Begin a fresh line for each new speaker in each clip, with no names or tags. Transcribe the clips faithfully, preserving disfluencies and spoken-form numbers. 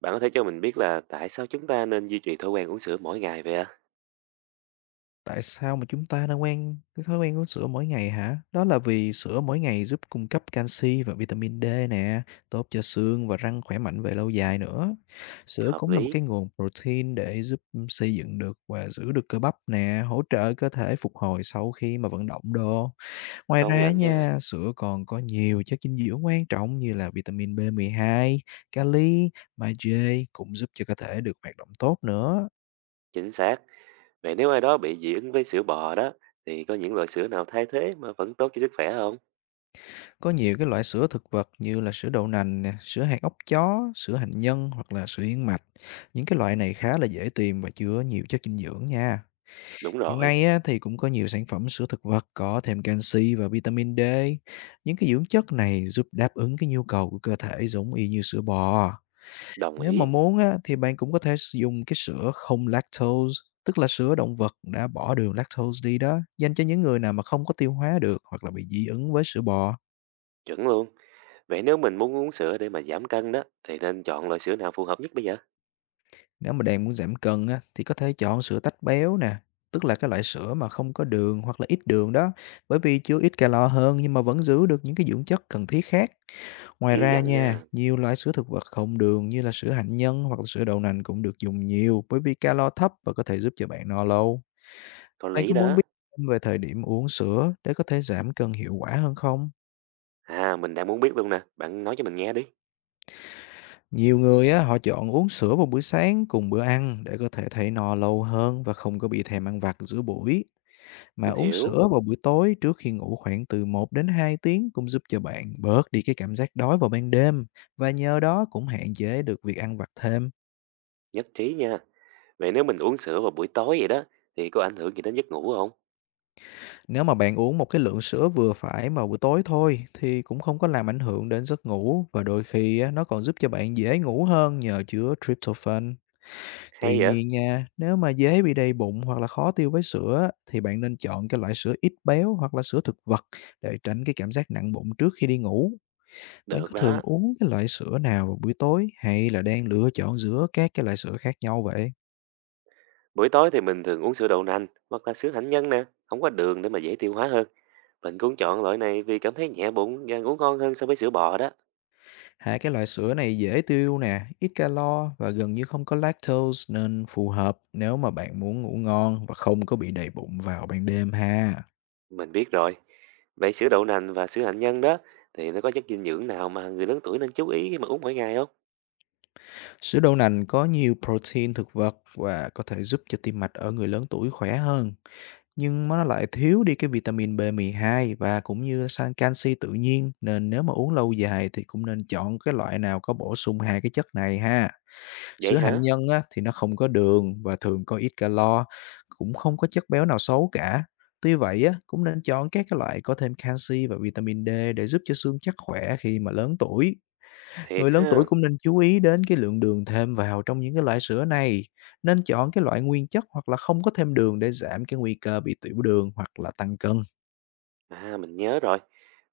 Bạn có thể cho mình biết là tại sao chúng ta nên duy trì thói quen uống sữa mỗi ngày vậy ạ?
Tại sao mà chúng ta nên quen cái thói quen uống sữa mỗi ngày hả? Đó là vì sữa mỗi ngày giúp cung cấp canxi và vitamin D nè, tốt cho xương và răng khỏe mạnh về lâu dài nữa. Sữa
Hợp
cũng là một
lý,
cái nguồn protein để giúp xây dựng được và giữ được cơ bắp nè, hỗ trợ cơ thể phục hồi sau khi mà vận động đồ. Ngoài
công
ra
nhận nha,
nha, sữa còn có nhiều chất dinh dưỡng quan trọng như là vitamin bê mười hai, kali, magie cũng giúp cho cơ thể được hoạt động tốt nữa.
chính xác. Vậy nếu ai đó bị dị ứng với sữa bò đó, thì có những loại sữa nào thay thế mà vẫn tốt cho sức khỏe không?
Có nhiều cái loại sữa thực vật như là sữa đậu nành nè, sữa hạt óc chó, sữa hạnh nhân hoặc là sữa yến mạch. Những cái loại này khá là dễ tìm và chứa nhiều chất dinh dưỡng nha.
Đúng
Hiện
rồi,
nay á, thì cũng có nhiều sản phẩm sữa thực vật có thêm canxi và vitamin D. Những cái dưỡng chất này giúp đáp ứng cái nhu cầu của cơ thể giống y như sữa bò.
đồng
Nếu mà
ý,
muốn á, thì bạn cũng có thể sử dụng cái sữa không lactose, tức là sữa động vật đã bỏ đường lactose đi đó, dành cho những người nào mà không có tiêu hóa được hoặc là bị dị ứng với sữa bò.
chuẩn luôn. Vậy nếu mình muốn uống sữa để mà giảm cân đó, thì nên chọn loại sữa nào phù hợp nhất bây giờ?
Nếu mà đang muốn giảm cân á, thì có thể chọn sữa tách béo nè, tức là cái loại sữa mà không có đường hoặc là ít đường đó, bởi vì chứa ít calo hơn nhưng mà vẫn giữ được những cái dưỡng chất cần thiết khác. Ngoài
Ghi
ra
nhận
nha,
nha,
nhiều loại sữa thực vật không đường như là sữa hạnh nhân hoặc là sữa đậu nành cũng được dùng nhiều bởi vì calo thấp và có thể giúp cho bạn no lâu.
có
Bạn
lý
có muốn
đó.
biết thêm về thời điểm uống sữa để có thể giảm cân hiệu quả hơn không?
À, mình đang muốn biết luôn nè, bạn nói cho mình nghe đi.
Nhiều người á, họ chọn uống sữa vào buổi sáng cùng bữa ăn để có thể thấy no lâu hơn và không có bị thèm ăn vặt giữa buổi. Mà
Mình
uống
hiểu,
sữa vào buổi tối trước khi ngủ khoảng từ một đến hai tiếng cũng giúp cho bạn bớt đi cái cảm giác đói vào ban đêm và nhờ đó cũng hạn chế được việc ăn vặt thêm.
nhất trí nha. Vậy nếu mình uống sữa vào buổi tối vậy đó, thì có ảnh hưởng gì đến giấc ngủ không?
Nếu mà bạn uống một cái lượng sữa vừa phải vào buổi tối thôi thì cũng không có làm ảnh hưởng đến giấc ngủ và đôi khi á, nó còn giúp cho bạn dễ ngủ hơn nhờ chứa tryptophan.
Hay
Tuy
vậy?
nhiên nha, nếu mà dễ bị đầy bụng hoặc là khó tiêu với sữa á, thì bạn nên chọn cái loại sữa ít béo hoặc là sữa thực vật để tránh cái cảm giác nặng bụng trước khi đi ngủ. Bạn
Được
có thường
đó.
uống cái loại sữa nào vào buổi tối hay là đang lựa chọn giữa các cái loại sữa khác nhau vậy?
Buổi tối thì mình thường uống sữa đậu nành hoặc là sữa hạnh nhân nè, không có đường để mà dễ tiêu hóa hơn. Mình cũng chọn loại này vì cảm thấy nhẹ bụng và ngủ ngon hơn so với sữa bò đó.
Hai cái loại sữa này dễ tiêu nè, ít calo và gần như không có lactose nên phù hợp nếu mà bạn muốn ngủ ngon và không có bị đầy bụng vào ban đêm ha.
Mình biết rồi. Vậy sữa đậu nành và sữa hạnh nhân đó thì nó có chất dinh dưỡng nào mà người lớn tuổi nên chú ý khi mà uống mỗi ngày không?
Sữa đậu nành có nhiều protein thực vật và có thể giúp cho tim mạch ở người lớn tuổi khỏe hơn, nhưng mà nó lại thiếu đi cái vitamin bê mười hai và cũng như san canxi tự nhiên nên nếu mà uống lâu dài thì cũng nên chọn cái loại nào có bổ sung hai cái chất này ha.
Vậy
Sữa hạnh
hả?
nhân á, thì nó không có đường và thường có ít calo, cũng không có chất béo nào xấu cả. Tuy vậy á, cũng nên chọn các cái loại có thêm canxi và vitamin D để giúp cho xương chắc khỏe khi mà lớn tuổi.
Thiệt
Người lớn tuổi
ha.
cũng nên chú ý đến cái lượng đường thêm vào trong những cái loại sữa này. Nên chọn cái loại nguyên chất hoặc là không có thêm đường để giảm cái nguy cơ bị tiểu đường hoặc là tăng cân.
À mình nhớ rồi.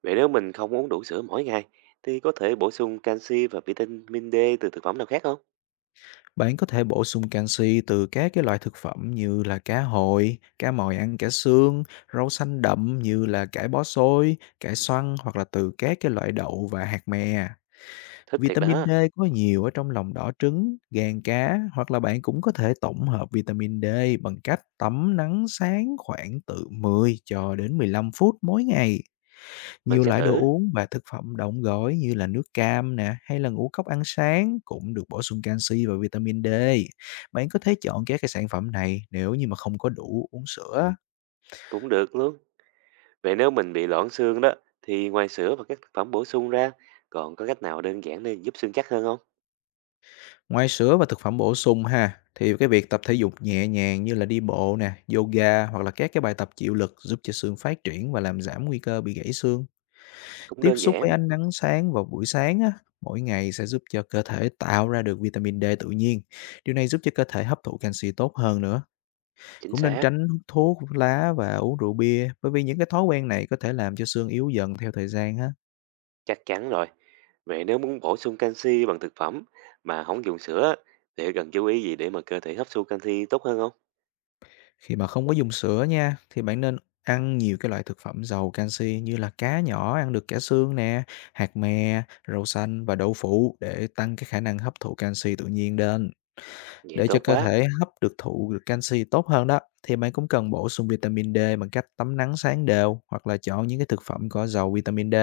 Vậy nếu mình không uống đủ sữa mỗi ngày thì có thể bổ sung canxi và vitamin D từ thực phẩm nào khác không?
Bạn có thể bổ sung canxi từ các cái loại thực phẩm như là cá hồi, cá mòi ăn cả xương, rau xanh đậm như là cải bó xôi, cải xoăn hoặc là từ các cái loại đậu và hạt mè.
Thích thiệt
Vitamin
đó.
D có nhiều ở trong lòng đỏ trứng, gan cá hoặc là bạn cũng có thể tổng hợp vitamin D bằng cách tắm nắng sáng khoảng từ mười cho đến mười lăm phút mỗi ngày.
Mình
Nhiều
sẽ
loại đồ
thử.
uống và thực phẩm đóng gói như là nước cam nè hay là ngũ cốc ăn sáng cũng được bổ sung canxi và vitamin D. Bạn có thể chọn các cái sản phẩm này nếu như mà không có đủ uống sữa.
Cũng được luôn. Vậy nếu mình bị loãng xương đó, thì ngoài sữa và các thực phẩm bổ sung ra, còn có cách nào đơn giản để giúp xương chắc hơn không?
Ngoài sữa và thực phẩm bổ sung ha, thì cái việc tập thể dục nhẹ nhàng như là đi bộ nè, yoga hoặc là các cái bài tập chịu lực giúp cho xương phát triển và làm giảm nguy cơ bị gãy xương.
Cũng
Tiếp
đơn
xúc với
giản,
ánh nắng sáng vào buổi sáng á, mỗi ngày sẽ giúp cho cơ thể tạo ra được vitamin D tự nhiên. Điều này giúp cho cơ thể hấp thụ canxi tốt hơn nữa.
chính
Cũng nên
xác,
tránh hút thuốc, hút lá và uống rượu bia, bởi vì những cái thói quen này có thể làm cho xương yếu dần theo thời gian á.
chắc chắn rồi. Vậy nếu muốn bổ sung canxi bằng thực phẩm mà không dùng sữa, thì cần chú ý gì để mà cơ thể hấp thu canxi tốt hơn không?
Khi mà không có dùng sữa nha, thì bạn nên ăn nhiều cái loại thực phẩm giàu canxi như là cá nhỏ ăn được cả xương nè, hạt mè, rau xanh và đậu phụ để tăng cái khả năng hấp thụ canxi tự nhiên lên.
Vậy
Để cho
tốt
cơ
quá,
thể hấp được thụ được canxi tốt hơn đó, thì bạn cũng cần bổ sung vitamin D bằng cách tắm nắng sáng đều hoặc là chọn những cái thực phẩm có giàu vitamin D.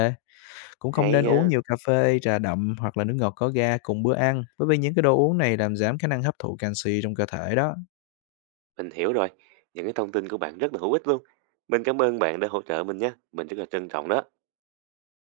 Cũng không
hay
nên uống
nha.
nhiều cà phê, trà đậm hoặc là nước ngọt có ga cùng bữa ăn, bởi vì những cái đồ uống này làm giảm khả năng hấp thụ canxi trong cơ thể đó.
Mình hiểu rồi, những cái thông tin của bạn rất là hữu ích luôn. Mình cảm ơn bạn đã hỗ trợ mình nha, mình rất là trân trọng đó.